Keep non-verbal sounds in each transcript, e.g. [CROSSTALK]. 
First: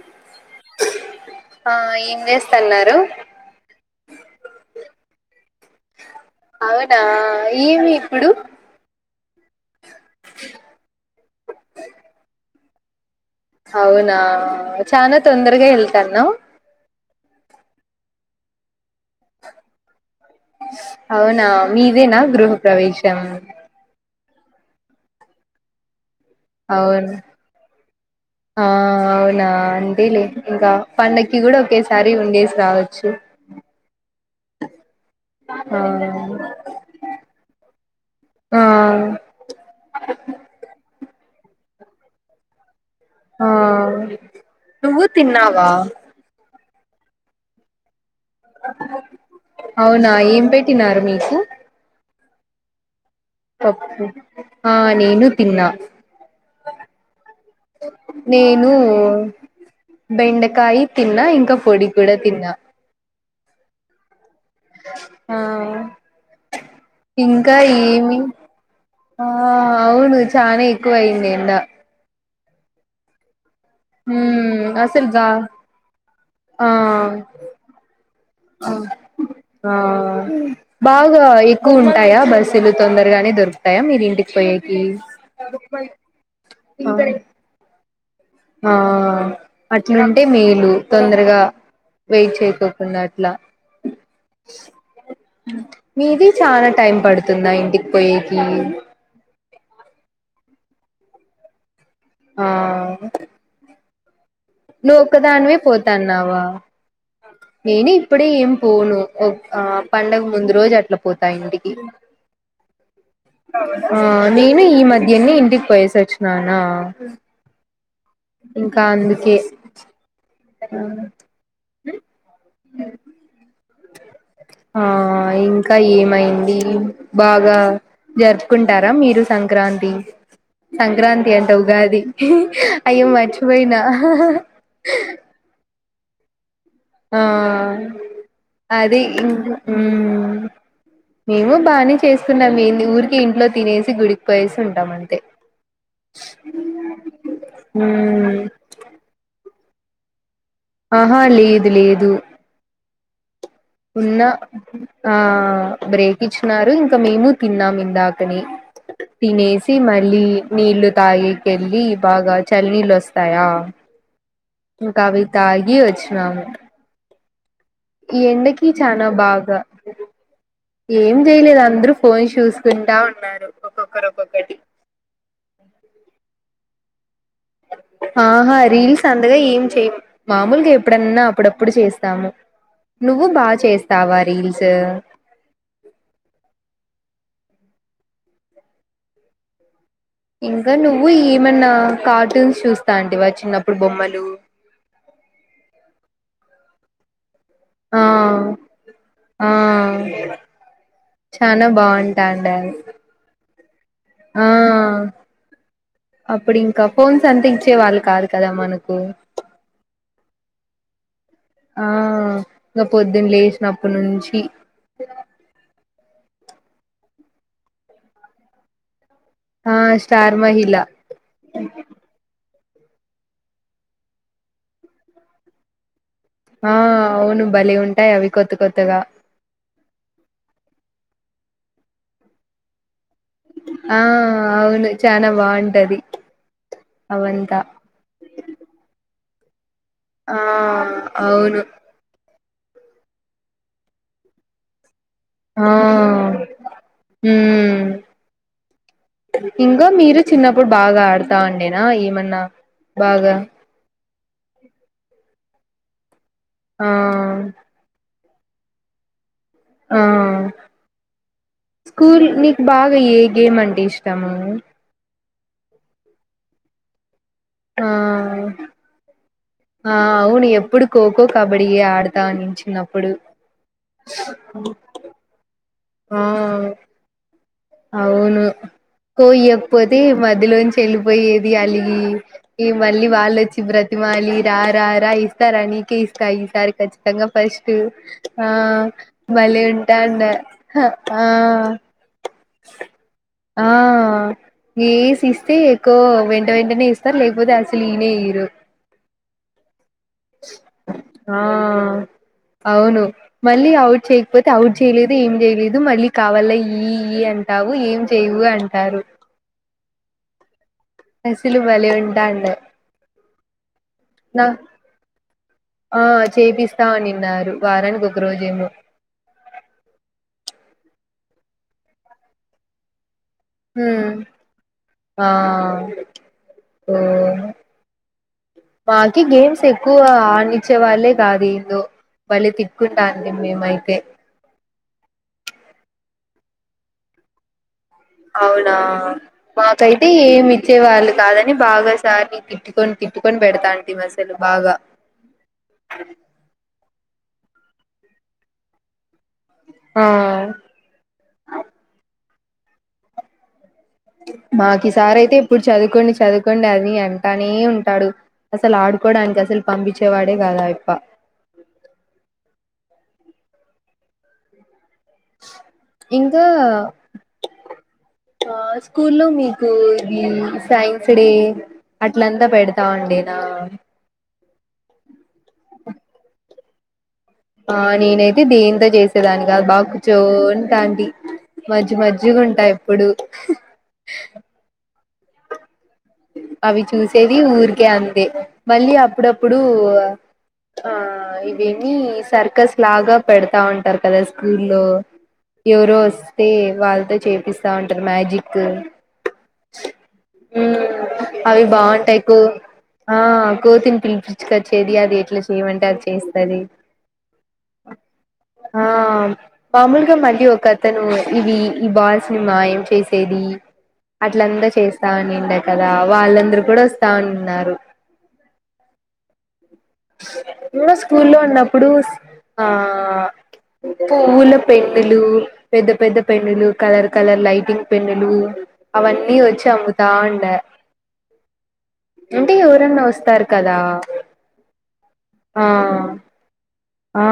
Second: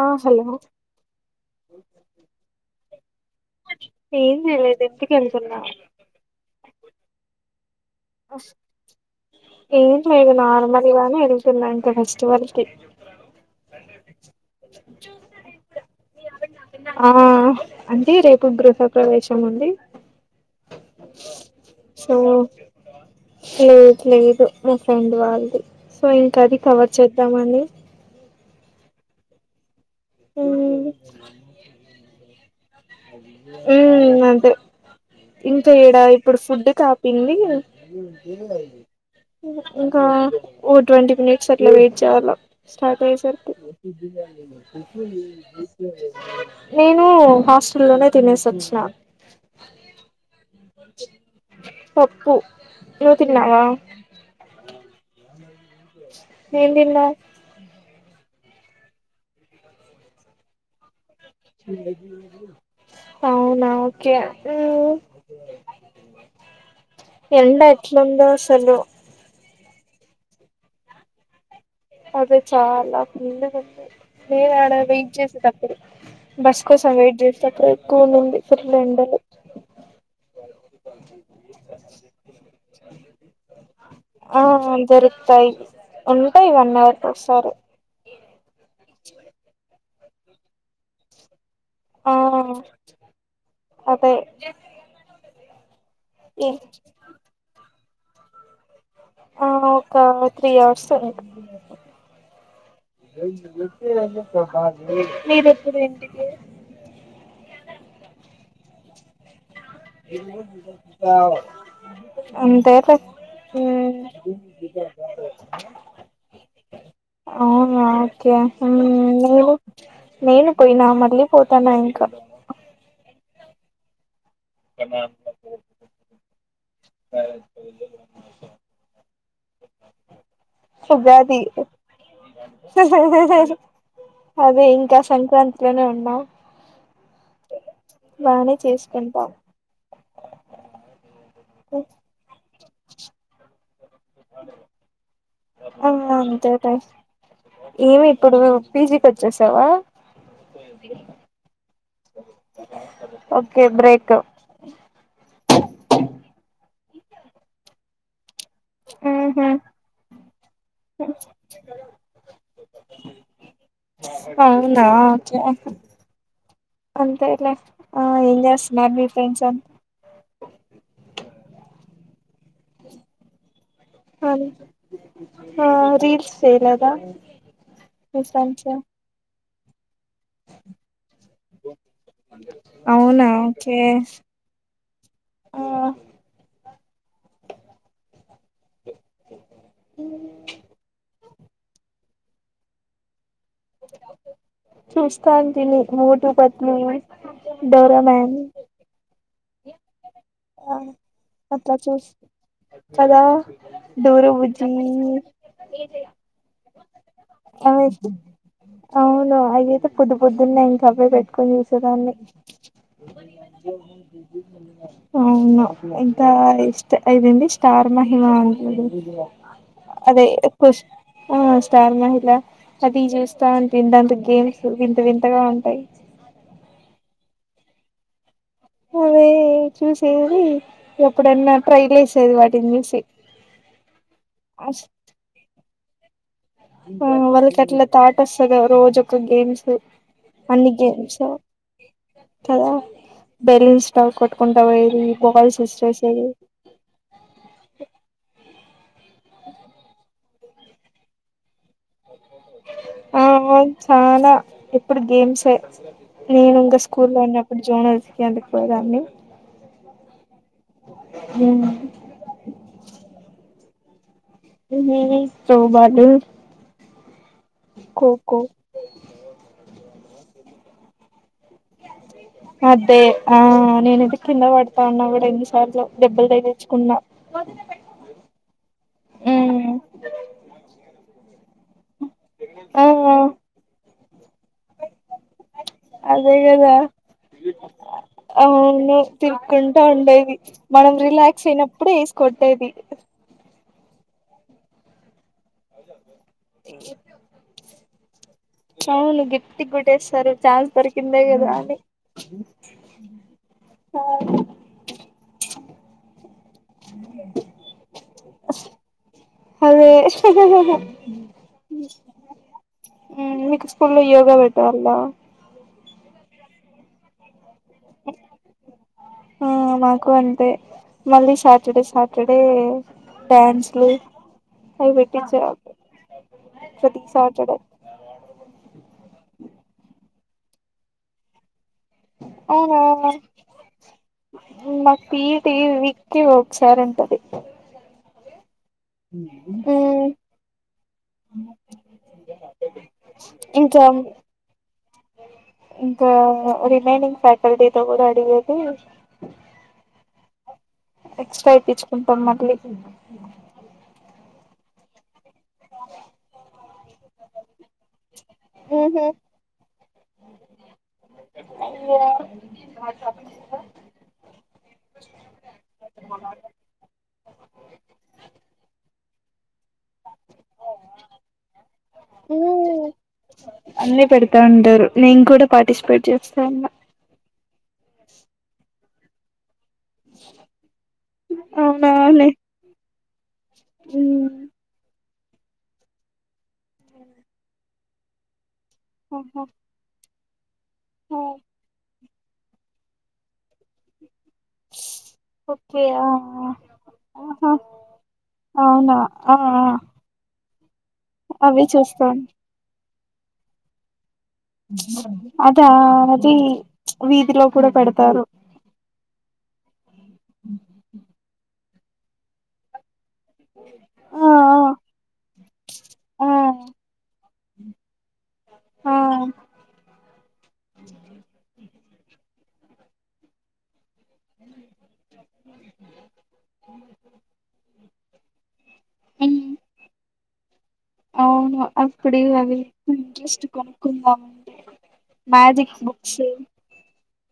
ఆ హాలో. ఆ ఏం చేస్తన్నారు ఏం జేలెదింటికెల్.. ప్పునా.. అవునా. [UNINTELLIGIBLE] ఇప్పుడు. ఏం లేదు నార్మల్ గానే ఏళ్తున్నా ఇంకా ఫెస్టివల్కి. అవునా. చనా తొందరగా ఎళ్తాన్నవ్? ఆ అంటే రేపు గృహా ప్రవేశం ఉంది. అవునా. మీదేనా గృహప్ర.? [UNINTELLIGIBLE] ట్లేదు. మా ఫ్రెండూ వాళ్దీ. సో ఇంకా అది కవర్ అవును చేద్దామని. ఆ అవునా. ! తేలే ఇంకా మ్మ్ పండక్కి గూడా ఒకేసా. సరి ఉండేసి రావో. ఊ అంతే. ఇంకా ఆ ఈడా ఇప్పుడు ఫుడ్ కాపింది, ఆ ఇంకా. ట్వంటీ మినిట్స్ అట్లా వెయిట్ చేయాల. స్టార్ట్ అయ్యొ ఆ సార్కి. నువ్వు తిన్నావా నేను హాస్. లోనే. అవునా. ఏం పెట్టినారు మీకు.? నూ తిన్నావా? పప్పు ఆ నేను తిన్నా ఏం తిన్న నేను బెండకాయ్ తిన్నా ఇంకా పొడి కూడా తిన్నా అవునా ఓకే మ్మ్. ఇంకా ఎండ ఏమి ఎట్లుందో అసలు ఆ అవును చానా ఎక్కువ అయింది ఎండ అదే చాలా ఫుల్ [UNINTELLIGIBLE] మ్మ్ అసలు బస్ ఆ కోసం వెయిట్ చేసేటప్పుడు ఎక్కువ ఉండింది ఫుల్ ఎండలు బాగా ఎక్కువ ఉంటాయా బస్ తొందరగానే దొరుకుతాయా మీరి ఇంటికి ఆ పోయకి దొరుకుతాయి ఉంటాయి వన్ అవర్ కి ఒకసారి ఆ అట్లుంటే మేలు తొందరగా ఆ వెయిట్ చేయకోకుండా అట్లా అ అదే మీది ఈ చాలా టైం పడుతుందా ఇంటికి పోయికి ఆ ఒక త్రీ అవర్స్ ఆ నువ్వు [UNINTELLIGIBLE] మీరు ఒక్కదానివే ఎప్పుడు ఇంటికి పోతాన్నావా నేను ఇప్పుడే ఏం పోను ఆ పండగ ముందు రోజు అట్లా పోతా ఇంటికి అంతే ఆ నేను ఈ మధ్యనే ఇంటికి పోయేసి వచ్చినానా ఆ ఇంకా అందుకే నేను పోయినా మళ్ళీ పోతానా ఇంకా ఆ ఇంకా ఏమైంది బాగా జరుపుకుంటారా మీరు సంక్రాంతి సంక్రాంతి ఉగాది అంటే ఉగాది అయ్యో మర్చిపోయినా మా ఆ అది ఇ చేసుకుంటాం మేము బానే చేస్తున్నాం ఏ ఊరికె ఇంట్లో తినే [UNINTELLIGIBLE] గుడికి పోయేసి ఉంటాం అంతే అ అంతే టై ఏమి మ్మ్ ఇప్పుడు పీజీకి వచ్చే సవ ఆహా లేదు లేదు ఓకే బ్రేక్ ఉన్న ఆ బ్రేక్ ఇచ్చినారు ఇంకా మేము తిన్నాం ఉందా అతని ఉహు తినేసి మళ్ళీ నీళ్లుు తాగికెళ్ళి బాగా చలినీళ్ళు వస్తాయా అవునా ఇంకా అవి ఓకే తాగి వచ్చినము [UNINTELLIGIBLE] ఈ ఏం ఎండకి చేస్తున్నారు మీ చనా ఫ్రెండ్స్ అం బాగా ఏం చేయలేదు అందరు ఫోన్ చూసుకుంటా ఉన్నారు ఒక్కొక్కరు అవు ఒక్కొక్కటి ఆ రీల్స్లా చేయలేదా మీ ఆహా ఫ్రెండ్స్ రీల్స్ అంతగా ఏం చె మామూలుగా ఎప్పుడన్నా అప్పుడప్పుడు చేస్తాము నువ్వు అవునా బాగా ఓకే చేస్తావా రీల్స్ ఆ ఓ ఇంకా నువ్వు ఏమన్నా కార్టూన్స్ చూస్తంటివ చూస్తటీమ్ మోటు పత్ని దౌర ఆ మ్యాన్ ఆ చనా అట్లా చూస్ బాగుంటాడా అది కదా డోర ఆ బుజ్జి అప్పుడు ఇంకా ఫోన్స్ అంతా ఇచ్చే అవి వాళ్ళు కాదు కదా మనకు న సబే పెట్ ఆ ఇంకా పొద్దున లేసినప్పడు నుంచిడి మంచి ఇంత ఇష్ట ఇదండి స్టార్ మహిమ అంత ఆ స్టార్ మహిళ అదేష్ స్టార్ మహిళ అది చేస్తాని తింత గేమ్స్ వింత వింతగా ఉంటాయి ఆ అవును బలి ఉంటాయి అవి కొత్త కొత్తగా అవే చూసేది ఎప్పుడన్నా ట్రైల్ వసేది వాటిని చూసి ఆ అస్ అవును చానా బాంట టది ఆ వళ్ళకట్ల థాట్ వస్తది రోజూ గేమ్స్ ఆ అన్ని గేమ్స్ అవును కదా బెలిన్ స్టవ్ కొట్టుకుంటా పోయది ఆ మ్మ్ ఇంగ మీరు చిన్నప్పుడు బాగా ఆడతా అండేనా ఏమన్నా ఆ బాగా చాలా ఎప్పుడు గేమ్స్ఎ నేను ఇంకా ఆ స్కూల్ లో ఉన్నప్పుడు జోనల్స్ ఎందుకుపోయేదాన్ని ఆ స్కూల్ నీకు బాగా ఏ గేమ్ అంటేష్ట ఇష్టము తో బాటు ఆ ఆ అవును ఎప్పుడు కో అదే ఆ నేనుది కింద పడతా ఉన్నా కూడా ఎన్నిసార్లు ఆ దెబ్బలు తగిలిచుకున్నా బ అవును కోయ్యకపోతే మధ్యలోంచి వెళ్ళిపోయేది అలిగి ఈ ఆ మళ్ళీ వాళ్ళొచ్చి బ్ర వాలి రా రా రా ఇస్తారా నక ఇస్తా అదే ఈసారి కదా ఖచ్చితంగా ఫస్ట్ ఆ అవును తిరుక్కుంటా బలేఉంటాండ ఉండేది మనం ఆ రిలాక్స్ అయినప్పుడు ఏసి కొట్టేది ఆ ఏసి కొ వెంట వెంటనే ఇస్తారు లేకపోతే అసలు ఈనే ఈరు అవును గట్టి కొట్టేస్తారు ఛాన్స్ దొరికిందే ఆ కదా అని అవును మళ్ళీ అవుట్ చేయకపోతే అవుట్ చేయలేదు ఏం చేయలేదు మళ్ళ కావల ఈ ఈ రావు ఏం చేయవు అంటారు అదే అసలు భలే ఉంటాండ మీకు స్కూలో యోగా నా పెట్టేవాళ్ళ ఆ చేపిస్తా ఉన్నిన్నారు వారానికి ఒక రోజు ఏయమ ఆ మాకు అంతే మళ్ళీ సాటర్డే సాటర్డే డ్యాన్స్లు మ్మ్ అవి ఆ పెట్టించేవాళ్ళు ప్రతి ఏమో సాటర్డే మాకి గేమ్స్ ఎక్ క్కువ ఆడనిచ్చే వాళ్ళే కాదు ఏందో భలే అవునా తిట్కుంటాంటిమి మేమైతే టీవీ వీక్కి ఒకసారుంటది అవు నా మాకైతే ఏమి ఇచ్చే వాళ్ళు కాదని బాగాసార్ని తిట్టుకొని తిట్టుకొని ఇంకా పెడతాంటిమసలు అసలు బాగా కల్టీ తో కూడా అడిగేది ఆ మీ మాకి సారయితే ఎప్పుడు చదువుకోండి చదువుకోండి అది అంటానే ఉంటాడు అసలు ఉహు ఆడుకోడానికి అసలు పంపించేవాడే కాదు ఆయ్ప అప్పుడుంద ఇంకా ఆ స్కూల్లో కు వి సైన్స్ డే ఊ అట్లంతా పెడతా ఉండేనా అన్ని పెడతా ఉంటారు నేను కూడా పార్టిసిపేట్ చేస్తా ఉన్నా ఆ నేనైతే దీంతో చేసి దాన్ని బాగకుచోంటాంటి అవునా మంచి లే మంచిగుంటాయి ప్పుడు అవి చూసేది ఊర్ కే అంతే మళ్ళీ ఆహా అప్పుడప్పుడు ఆ ఇవేమి సర్కస్ లాగా పెడతా ఉంటారు కదా స్కూల్లో ఓకే ఎవరో ఆ వస్తే వాళ్ళతో ఆహా చేపిస్తా ఉంటారు మ్యాజిక్ అవునా ఆ అవి బాగుంటాయి ఎక్కువగా ఆ కోతిని పిలిపిచ్చి అదా అది వీధిలో కూడా పెడతారు ఆ మామూలుగా మళ్ళీ ఒక అతను ఇవి ఈ బాల్స్ ని మాయం చేసి తేది ఆ అట్లంతా చేస్తా ఉన్నిండ కదా ఆ వాళ్ళందరు కూడా వస్తా ఉన్నారు అ నేన స్కూల్లో ఉన్నప్పుడు పువ్వుల పెన్నులు పెద్ద పెద్ద పెన్నులు కలర్ కలర్ లైటింగ్ పెన్నులు అవన్నీ వచ్చి అమ్ముతా ఉండ అవును అప్పుడు అంటే అవి ఎవరన్నా జస్ట్ వస్తారు కదా కొనుక్కుందామంటే మ్యాజిక్ ఆ బుక్స్ ఆ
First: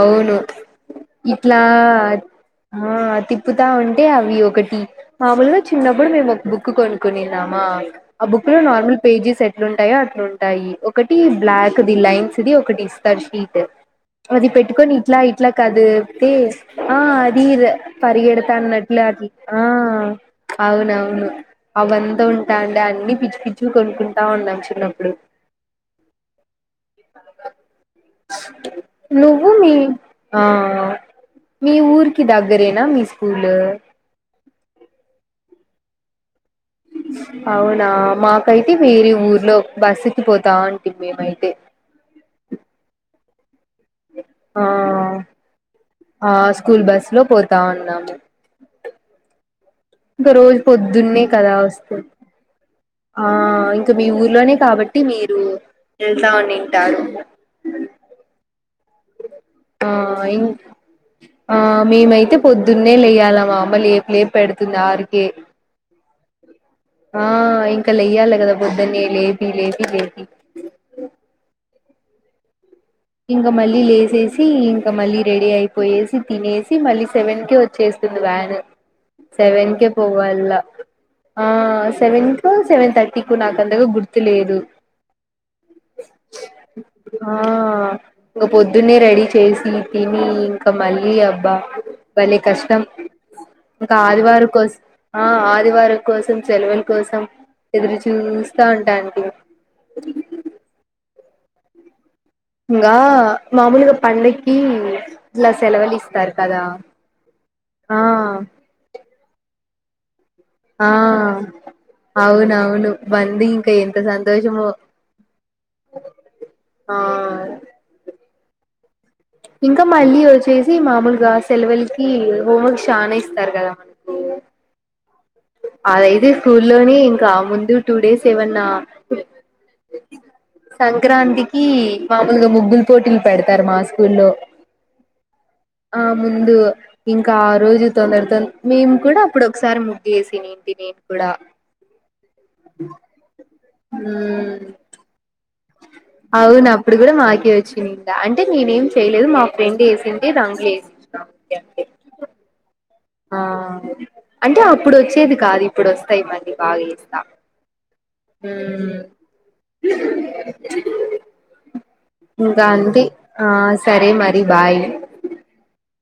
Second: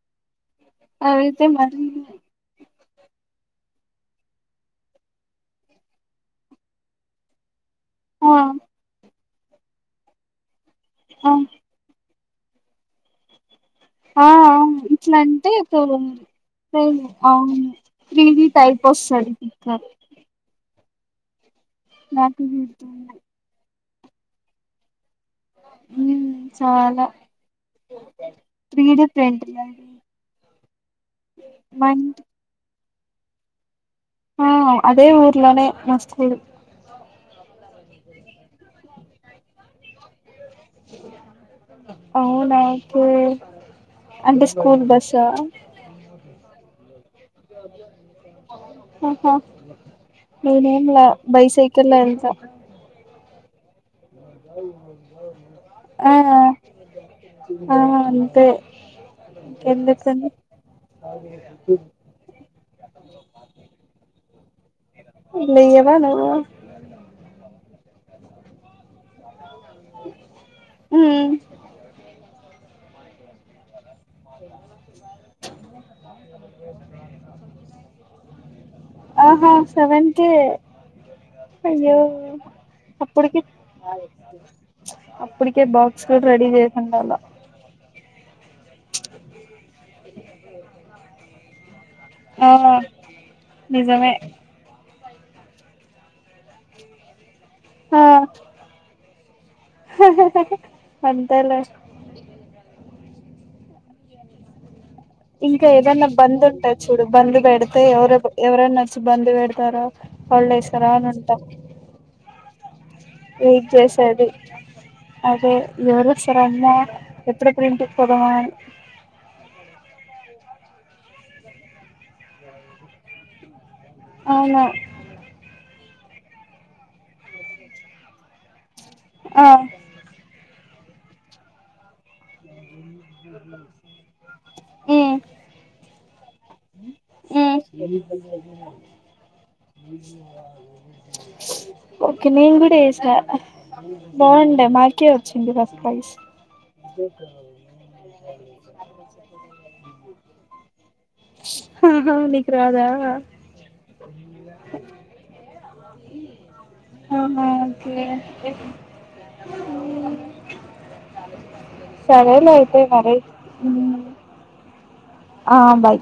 అవును అవైతే ఇట్లా మరి ఆ తిప్పుతా ఉంటే అవి ఒకటి మాముూలుగా చిన్నప్పుడు మేము ఒక బుక్ కొనుకునిన్నామా ఆ బుక్ లో నార్మల్ పేజెస్ సెట్లు ఉంటాయో అట్లుంటాయి ఒకటి ఆ బ్లాక్ ది లైన్స్ ది ఒక డిస్ార్జ షీట్ ఆ అది పెట్టుకొని ఇట్లా అంటే ఇట్లా కదు ఇప్పుడు చెతే ఆ అది అవును త్రీ డి పరిగెడతా టైప్ అన్నట్లు అట్లా వస్తది ఆ పిక్చర్ అవును అవును అవంతా నాకు ఉంటా అండి అన్నిీ గుర్తుంది పిచ్చు పిచ్చు కొ కుంటా ఉండ చిన్నప్పుడు చాలా త్రి డ నువ్వు మీ ఆ మీ మా ఇంటి ఊరికి దగ్గరే నా మీ స్కూల్ ఆ అదే ఊరిలోనే మస్తదు అవునా మాకైతే వేరే ఊర్లో బస్సుకి పోతు అవు నాకుే ఆ ఆ స్కూల్ బస్ లో పోతా ఉన్నాము ఆహా ఇంకా రోజు ననే ఏంలా పొద్దున్నే కదా బైసైకిల్ వస్తది ఎంత ఆ ఇంక మీ ఊర్లోనే కాబట్టి మీరు ఆ వెళ్తాంటారు ఆ అంతే ఆ ఇంకెందుకని ఇం ఆ మేమైతే పొద్దున్నే లేయాల మామ్మలుపు లేపు పెడుతుంది ఆరికే లేవా నువ్వు ఆ ఇంకా లేెయ్యాలి కదా బుద్ ద లేపి లేపి లేపి ఉమ్ ఇంగ మళ్ళీ లే వసి ఇంకా మళ్ళీ రెడీ అయిపోయేసి తినేసి మళ్ళీ సెవెన్ క వచ్చేస్తుంది వ్యాన్ ఆహా సెవెన్ క కే పోవల అయ్యో సెవెన్ కు సెవెన్ థర్టీ కు అప్పుటికి నాకందగా గుర్తు లేదు అప్పటికే బాక్స్ కూడా రెడీ చేసుండాల ఇంక పొద్దున్న రెడీ చేసి తిని ఇంకా మళ్ళీ అ బా వళ ఆ కష్టం ఇంకా నిజమే ఆదివారి కోసం ఆ ఆదివారం కోసం సెలవుల కోసం ఎదురు ఆ చూస్తా ఉంటాడి తెలే గా మాములుగా పండక్కి ఇట్లా ఇంకా సెలవులు ఏదన్నా ఇస్తారు బంద్ కదా ఉంటా చూడు బంద్ పెడితే ఆ ఎవరు ఎవరన్నా వచ్చి బంద్ పెడతారా వాళ్ళు ఏస్తార ఆ అని ఉంటాం అవునవును బంద్ వెయిట్ ఇంకా ఎంత జేసేది సంతోషమో అదే ఎవరుస్తర అమ్మా ఆ ఎప్పుడెప్పుడు ఇంటికి పోదమా అని ఇంకా మళ్ళీ వచ్చేసి మామూలుగా సెలవులకి హోంవర్క్ చానా ఇస్తారు గదా అవునా అదయితే స్కూల్లోని ఇంకా ముందు టూ డేస్ ఏవన్నా ఆ సంక్రాంతికి మామూలుగా ముగ్గులు పోటీలు పెడతారు మా స్కూల్లో ఉమ్ ఆ ముందు ఇంకా ఆ ఉమ్ రోజు తొందరతో మేము కూడా అప్పుడు ఒకసారి ఏసినింటి నేను కూడా ఓకే నేను కూడా వేసా బాగుండే ఉమ్ మాకే వచ్చింది ప్రైజ్ అవును అప్పుడు గూడా మాకే వ అంటే నేనేం చేయలేదు మా ఫ్రెండ్ ఏసింది దాంట్లేసి నీకు రాదా ఆ అంటే అప్పుడు వచ్చేది కా ఇప్పుడు వస్తాయి మళ్ళీ బాగ ఏస్తా ఆహా ఓకే సరేలే ఇంక అయితే అంతే మరి ఆ సరే మరి బాయ్ ఆ బయ్